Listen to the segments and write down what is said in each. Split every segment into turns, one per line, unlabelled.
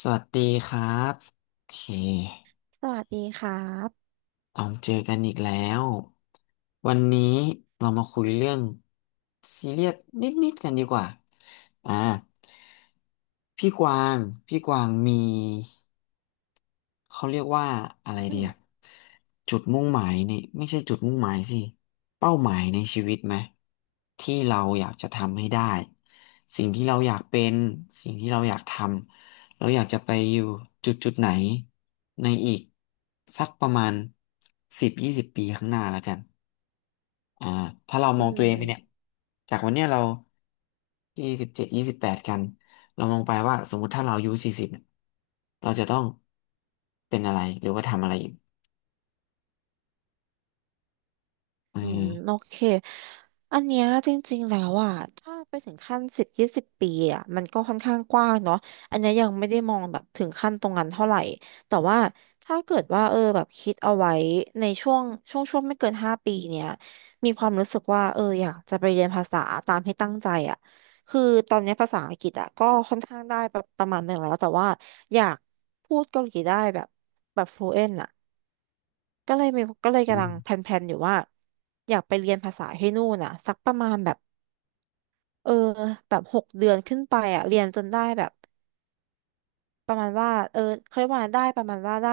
สวัสดีครับโอเค
สวัสดีครับ
เราเจอกันอีกแล้ววันนี้เรามาคุยเรื่องซีเรียสนิดๆกันดีกว่าอ่าพี่กวางพี่กวางมี เขาเรียกว่าอะไร
อื
เดีอะ
ม
จุดมุ่งหมายในไม่ใช่จุดมุ่งหมายสิเป้าหมายในชีวิตไหมที่เราอยากจะทำให้ได้สิ่งที่เราอยากเป็นสิ่งที่เราอยากทำเราอยากจะไปอยู่จุดจุดไหนในอีกสักประมาณ10-20 ปีข้างหน้าแล้วกัน อ่าถ้าเรา
อื
มองตัวเองไปเนี่ย
ม
จากวันเนี้ยเรา27-28กันเรามองไปว่าสมมติถ้าเราอายุ40เนี่ยเราจะต้องเป็นอะไรหรือว่าทำอะไรอีกออ
อืมโอเคอันเนี้ยจริงๆ แล้วอ่ะ ถ้าไปถึงขั้น10-20 ปีอ่ะมันก็ค่อนข้างกว้างเนาะอันเนี้ยยังไม่ได้มองแบบถึงขั้นตรงนั้นเท่าไหร่ แต่ว่าถ้าเกิดว่าเออแบบคิดเอาไว้ในช่วงไม่เกิน5 ปีเนี้ย มีความรู้สึกว่าเอออยากจะไปเรียนภาษาตามที่ตั้งใจอ่ะคือตอนเนี้ยภาษาอังกฤษอ่ะก็ค่อนข้างได้ประมาณหนึ่งแล้วแต่ว่าอยากพูดเกาหลีได้แบบ fluent อ่ะ ก็เลย
อื
กำลังแพ
ม
ลนๆอยู่ว่าอยากไปเรียนภาษาให้นู่นอ่ะสักประมาณเออแบบหกเดือนขึ้นไปอ่ะเรียนจนได้แบบประมาณว่าเออเขาเรียกว่าได้ประมาณว่าได้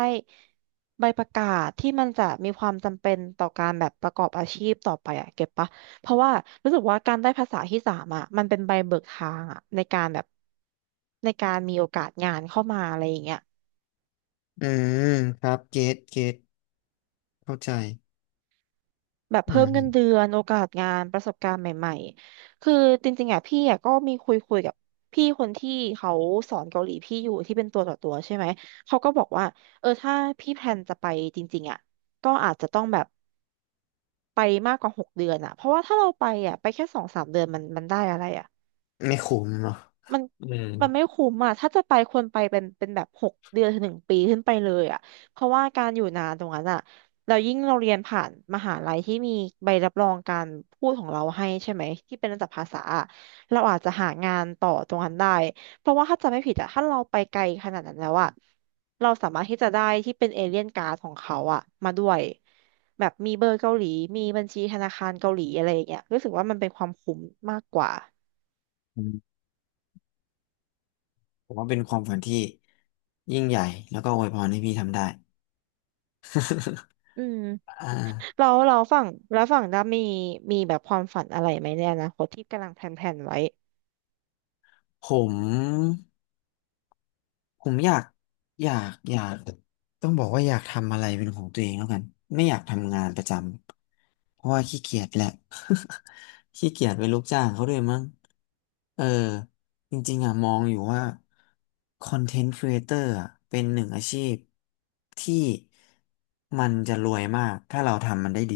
ใบประกาศที่มันจะมีความจำเป็นต่อการแบบประกอบอาชีพต่อไปอ่ะเก็บปะเพราะว่ารู้สึกว่าการได้ภาษาที่สามอ่ะมันเป็นใบเบิกทางอ่ะในการแบบในการมีโอกาสงานเข้ามาอะไรอย่างเงี้ย
อืมครับเกตเข้าใจ
แบบ
อื
เพิ่มเงินเดื
ม
อนโอกาสงานประสบการณ์ใหม่ๆ คือจริงๆอ่ะพี่อ่ะก็มีคุยกับพี่คนที่เขาสอนเกาหลีพี่อยู่ที่เป็นตัวต่อตัวใช่ไหม เขาก็บอกว่าเออถ้าพี่แพลนจะไปจริงๆอ่ะก็อาจจะต้องแบบไปมากกว่าหกเดือนอ่ะเพราะว่าถ้าเราไปอ่ะไปแค่2-3 เดือนมันได้อะไรอ่ะ
ไม่ขมเนาะ
มัน
อืม
มันไม่คุ้มอ่ะถ้าจะไปควรไปเป็นแบบ6 เดือน ถึง 1 ปีขึ้นไปเลยอ่ะเพราะว่าการอยู่นานตรงนั้นอ่ะเรายิ่งเราเรียนผ่านมหาลัยที่มีใบรับรองการพูดของเราให้ใช่ไหมที่เป็นระดับภาษาอะเราอาจจะหางานต่อตรงนั้นได้ เพราะว่าถ้าจำไม่ผิดอ่ะถ้าเราไปไกลขนาดนั้นแล้วอ่ะเราสามารถที่จะได้ที่เป็นเอเลียนการ์ดของเขาอ่ะมาด้วยแบบมีเบอร์เกาหลีมีบัญชีธนาคารเกาหลีอะไรอย่างเงี้ยรู้สึกว่ามันเป็นความคุ้มมากกว่า
อืมผมว่าเป็นความฝันที่ยิ่งใหญ่แล้วก็อวยพรให้พี่ทำได้
อืม
อ่า
เราฝั่งแล้วฝั่งด้ามีแบบความฝันอะไรไหมในอนาคตที่
ผม ผมอยากต้องบอกว่าอยากทำอะไรเป็นของตัวเองแล้วกันไม่อยากทำงานประจำเพราะว่าขี้เกียจแหละ ขี้เกียจเป็นลูกจ้างเขาด้วยมั้งเออจริงๆอ่ะมองอยู่ว่าคอนเทนต์ครีเอเตอร์อะเป็นหนึ่งอาชีพที่มันจะรวยมากถ้าเราทำมันได้ดี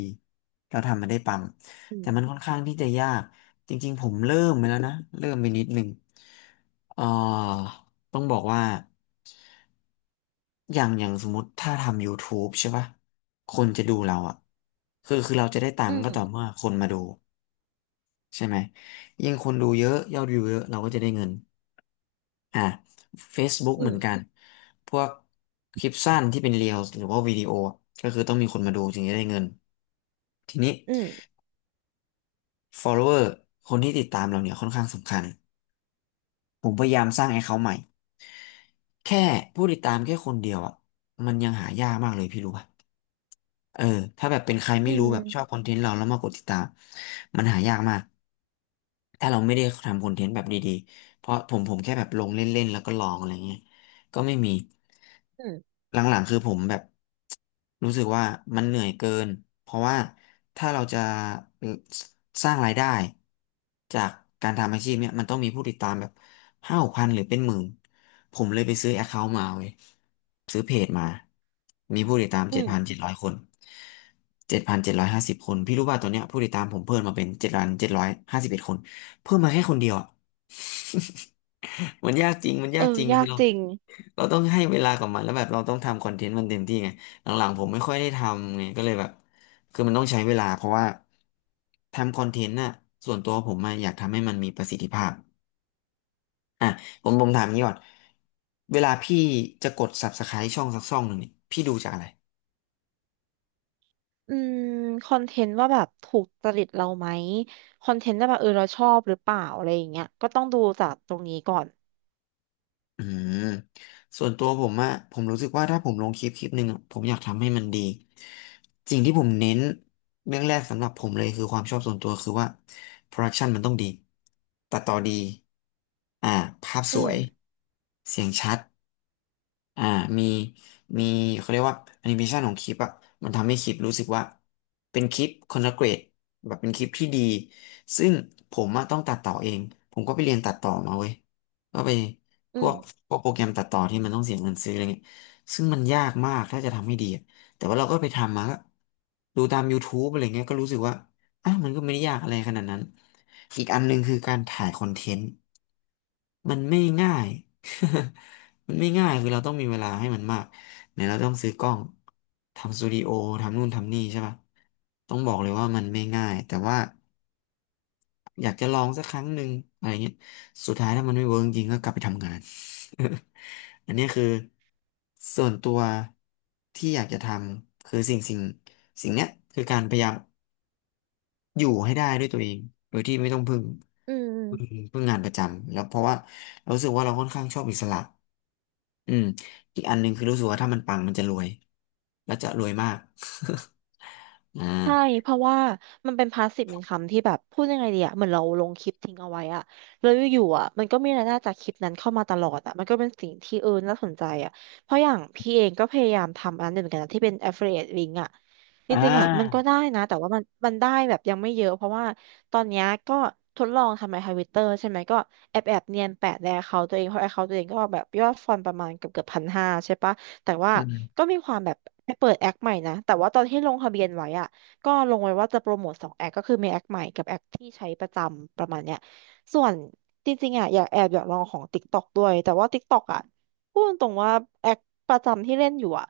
เราทำมันได้ปัง
อื
แต่
ม
มันค่อนข้างที่จะยากจริงๆผมเริ่มไปแล้วนะเริ่มไปนิดหนึ่งเอ่า ต้องบอกว่าอย่างอย่างสมมติถ้าทำ YouTube ใช่ป่ะคนจะดูเราอ่ะคือเราจะได้ตั
อื
งค์ก็
ม
ต่อเมื่อคนมาดูใช่ไหมยิ่งคนดูเยอะยอดวิวเยอะเราก็จะได้เงินอ่ะ Facebook
อื
เหมื
ม
อนกันพวกคลิปสั้นที่เป็นเรียลหรือว่าวิดีโออะก็คือต้องมีคนมาดูถึงจะได้เงินทีนี้
อืม
follower คนที่ติดตามเราเนี่ยค่อนข้างสำคัญผมพยายามสร้าง account ใหม่แค่ผู้ติดตามแค่คนเดียวอ่ะมันยังหายากมากเลยพี่รู้ป่ะ เออถ้าแบบเป็นใครไม่
อื
รู้แบบชอบ
ม
คอนเทนต์เราแล้วมากดติดตามมันหายากมากถ้าเราไม่ได้ทำคอนเทนต์แบบดีๆเพราะผมแค่แบบลงเล่นๆแล้วก็ลองอะไรเงี้ยก็ไม่มี
อืม
หลังๆคือผมแบบ รู้สึกว่ามันเหนื่อยเกิน เพราะว่าถ้าเราจะเอ่อสสร้างรายได้จากการทำอาชีพเนี่ยมันต้องมีผู้ติดตามแบบ5-6 พันหรือเป็นหมื่น ผมเลยไปซื้อแอคเคาท์มาเว้ยซื้อเพจมา มีผู้ติดตาม
อื
เจ็ดพัน
ม
เจ็ดร้อยคน7,750 คนพี่รู้ป่ะตอนเนี้ยผู้ติดตามผมเพิ่มมาเป็น7,751 คนเพิ่มมาแค่คนเดียวอะ มันยากจริงมัน
เอ
ยากจริง
อ
คื
ยา
อ
ก
เรา
จริง
เราต้องให้เวลากับมันแล้วแบบเราต้องทำคอนเทนต์มันเต็มที่ไงหลังๆผมไม่ค่อยได้ทำไงก็เลยแบบคือมันต้องใช้เวลาเพราะว่าทำคอนเทนต์น่ะส่วนตัวผมอะอยากทำให้มันมีประสิทธิภาพอ่ะผมถามงี้ก่อนเวลาพี่จะกด Subscribe ช่องสักช่องหนึ่งเนี่ยพี่ดูจากอะไร
อืมคอนเทนต์ว่าแบบถูกจริตเราไหมคอนเทนต์ว่าแบบเออเราชอบหรือเปล่าอะไรอย่างเงี้ยก็ต้องดูจากตรงนี้ก่อน
อืมส่วนตัวผมอะผมรู้สึกว่าถ้าผมลงคลิปคลิปหนึ่งอะผมอยากทำให้มันดีสิ่งที่ผมเน้นเรื่องแรกสำหรับผมเลยคือความชอบส่วนตัวคือว่าโปรดักชันมันต้องดีตัดต่อดีอ่าภาพส
อื
ว
ม
ยเสียงชัด อ่ามีมีเขาเรียกว่าแอนิเมชันของคลิปอ่ะมันทำให้คลิปรู้สึกว่าเป็นคลิปคอนละเกรดแบบเป็นคลิปที่ดีซึ่งผมอะต้องตัดต่อเองผมก็ไปเรียนตัดต่อมาเว้ยก็ไปพ
อื
ว
ม
กพวกโปรแกรมตัดต่อที่มันต้องเสียเงินซื้ออะไรเงี้ยซึ่งมันยากมากถ้าจะทำให้ดีอะแต่ว่าเราก็ไปทำมาก็ดูตาม YouTube อะไรเงี้ยก็รู้สึกว่าอ่ะมันก็ไม่ได้ยากอะไรขนาดนั้นอีกอันหนึ่งคือการถ่ายคอนเทนต์ มันไม่ง่าย มันไม่ง่ายคือเราต้องมีเวลาให้มันมากเนี่ยเราต้องซื้อกล้องทำสตูดิโอทำนู่นทำนี่ใช่ป่ะต้องบอกเลยว่ามันไม่ง่าย แต่ว่าอยากจะลองสักครั้งหนึ่งอะไรเงี้ยสุดท้ายถ้ามันไม่เวิร์กจริงก็กลับไปทำงาน อันเนี้ยคือส่วนตัวที่อยากจะทำคือสิ่งเนี้ยคือการพยายามอยู่ให้ได้ด้วยตัวเอง โดยที่ไม่ต้อง
อืม
พึ่งพึ่งงานประจำแล้วเพราะว่าเรารู้สึกว่าเราค่อนข้างชอบอิสระ อืมอีกอันหนึ่งคือรู้สึกว่าถ้ามันปังมันจะรวยแล้วจะรวยมาก อ่า
ใช่เพราะว่ามันเป็นพาสซีฟอินคัมที่แบบพูดยังไงดีอะเหมือนเราลงคลิปทิ้งเอาไว้อะแล้วอยู่ๆอะมันก็มีรายได้จากคลิปนั้นเข้ามาตลอดอะมันก็เป็นสิ่งที่เออน่าสนใจอะเพราะอย่างพี่เองก็พยายามทำอันหนึ่งเหมือนกันนะที่เป็น affiliate link อะจ
อ่
ริงๆอะมันก็
า
ได้นะแต่ว่ามันได้แบบยังไม่เยอะเพราะว่าตอนเนี้ยก็ทดลองทำในทวิตเตอร์ใช่ไหมก็แอบเนียนแปะใน account ตัวเองเพราะ account ตัวเองก็แบบยอดฟอลประมาณเกือบ1,500ใช่ปะแต่ว่า
อืม
ก็มีความแบบไปเปิดแอคใหม่นะแต่ว่าตอนที่ลงทะเบียนไว้อะ ก็ลงไว้ว่าจะโปรโมทสองแอคก็คือมีแอคใหม่กับแอคที่ใช้ประจำประมาณเนี้ยส่วนจริงๆอ่ะอยากแอบอยากลองของ TikTok ด้วยแต่ว่า TikTok อ่ะพูดตรงๆว่าแอคประจำที่เล่นอยู่อ่ะ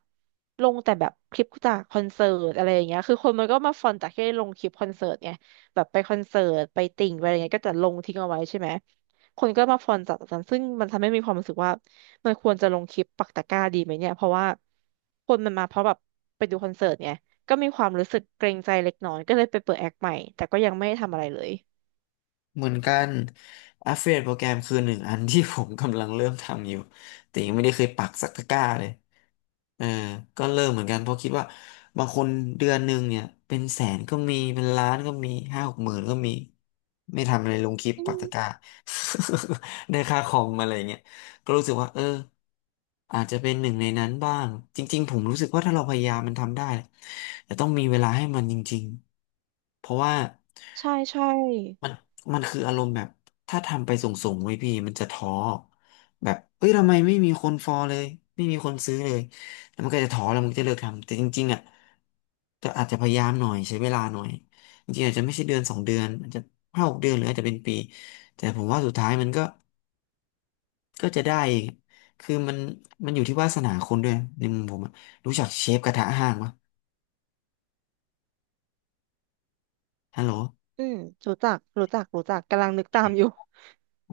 ลงแต่แบบคลิปจากคอนเสิร์ตอะไรอย่างเงี้ยคือคนมันก็มาฟอนจากที่ได้ลงคลิปคอนเสิร์ตไงแบบไปคอนเสิร์ตไปติ่งไปอะไรเงี้ยก็จะลงทิ้งเอาไว้ใช่ไหมคนก็มาฟอนจากนั้นซึ่งมันทำให้มีความรู้สึกว่ามันควรจะลงคลิปปักตะกร้าดีไหมเนี่ยเพราะว่าคนมันมาเพราะแบบไปดูคอนเสิร์ตไง ก็มีความรู้สึกเกรงใจเล็กน้อยก็เลยไปเปิดแอคใหม่แต่ก็ยังไม่ได้ทำอะไรเลย
เหมือนกัน Affiliate โปรแกรมคือหนึ่งอันที่ผมกำลังเริ่มทำอยู่แต่ยังไม่ได้เคยปักสักตะกร้าเลยเออก็เริ่มเหมือนกันเพราะคิดว่าบางคนเดือนหนึ่งเนี่ยเป็นแสนก็มีเป็นล้านก็มี50,000-60,000ก็มีไม่ทำอะไรลงคลิป
อื
ปัก
ม
ตะกร้า ได้ค่าคอมอะไรเงี้ยก็รู้สึกว่าเอออาจจะเป็นหนึ่งในนั้นบ้างจริงๆผมรู้สึกว่าถ้าเราพยายามมันทำได้แต่ต้องมีเวลาให้มันจริงๆเพราะว่า
ใช่ใช่
มันมันคืออารมณ์แบบถ้าทำไปส่งๆไว้พี่มันจะท้อแบบเอ้ยทำไมไม่มีคนฟอลเลยไม่มีคนซื้อเลยแล้วมันก็จะท้อแล้วมันก็จะเลิกทำแต่จริงๆอ่ะจะอาจจะพยายามหน่อยใช้เวลาหน่อยจริงๆอาจจะไม่ใช่เดือนสองเดือนอาจจะ5-6 เดือนหรืออาจจะเป็นปีแต่ผมว่าสุดท้ายมันก็จะได้เองคือมันอยู่ที่วาสนาคนด้วยในมุมผมอะรู้จักเชฟกระทะห้างปะฮัลโห
อืมรู้จักรู้จักรู้จักกำลังนึกตามอยู่
ล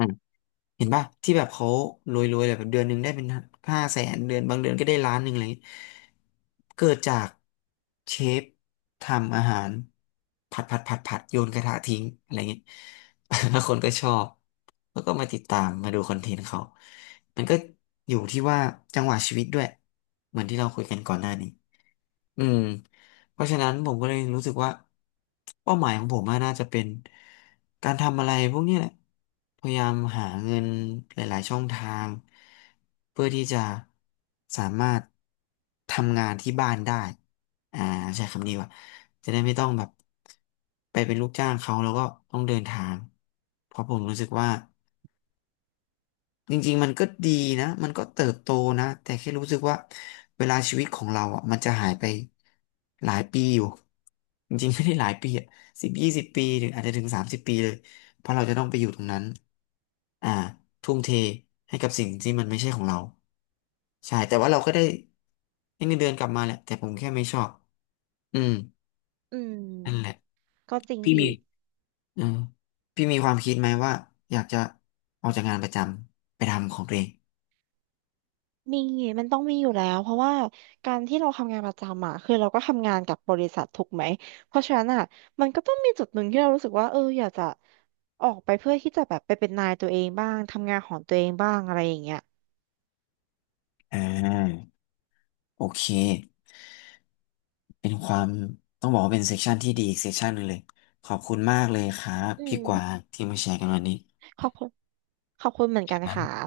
เห็นป่ะที่แบบเขารวยๆเลยแบบเดือนหนึ่งได้เป็น500,000เดือนบางเดือนก็ได้ล้านหนึ่งอะไรอย่างเลยเกิดจากเชฟทำอาหารผัดผัดผัดผัดโยนกระทะทิ้งอะไรเงี้ย แล้วคนก็ชอบแล้วก็มาติดตามมาดูคอนเทนต์เขา มันก็อยู่ที่ว่าจังหวะชีวิตด้วยเหมือนที่เราคุยกันก่อนหน้านี้ อืมเพราะฉะนั้นผมก็เลยรู้สึกว่าเป้าหมายของผมอะน่าจะเป็นการทำอะไรพวกนี้แหละพยายามหาเงินหลายๆช่องทางเพื่อที่จะสามารถทำงานที่บ้านได้อ่าใช้คำนี้ว่าจะได้ไม่ต้องแบบไปเป็นลูกจ้างเขาแล้วก็ต้องเดินทางเพราะผมรู้สึกว่า จริงๆมันก็ดีนะมันก็เติบโตนะแต่แค่รู้สึกว่าเวลาชีวิตของเราอ่ะมันจะหายไปหลายปีอยู่จริงๆไม่ได้หลายปีอ่ะ10-20 ปีหรืออาจจะถึง30 ปีเลยเพราะเราจะต้องไปอยู่ตรงนั้นอ่าทุ่มเทให้กับสิ่งที่มันไม่ใช่ของเราใช่แต่ว่าเราก็ได้ให้เงินเดือนกลับมาแหละแต่ผมแค่ไม่ชอบอืม
อื
นั่นแห
ม
ละ
ก็จริง
พี่มี
อีก
อืมพี่มีความคิดไหมว่าอยากจะออกจากงานประจำไปทำของตัวเอง
มีมันต้องมีอยู่แล้วเพราะว่าการที่เราทำงานประจำอ่ะคือเราก็ทำงานกับบริษัทถูกไหมเพราะฉะนั้นอ่ะมันก็ต้องมีจุดหนึ่งที่เรารู้สึกว่าเอออยากจะออกไปเพื่อที่จะแบบไปเป็นนายตัวเองบ้างทำงานของตัวเองบ้างอะไรอย่างเงี้ย
อ่า โอเค เป็นความต้องบอกว่าเป็นเซสชันที่ดีอีกเซสชันหนึ่งเลย ขอบคุณมากเลยครับ
อื
พี่
ม
กวางที่มาแชร์กันวันนี้
ขอบคุณขอบคุณเหมือนกั
ค
น
รั
ค่ะ
บ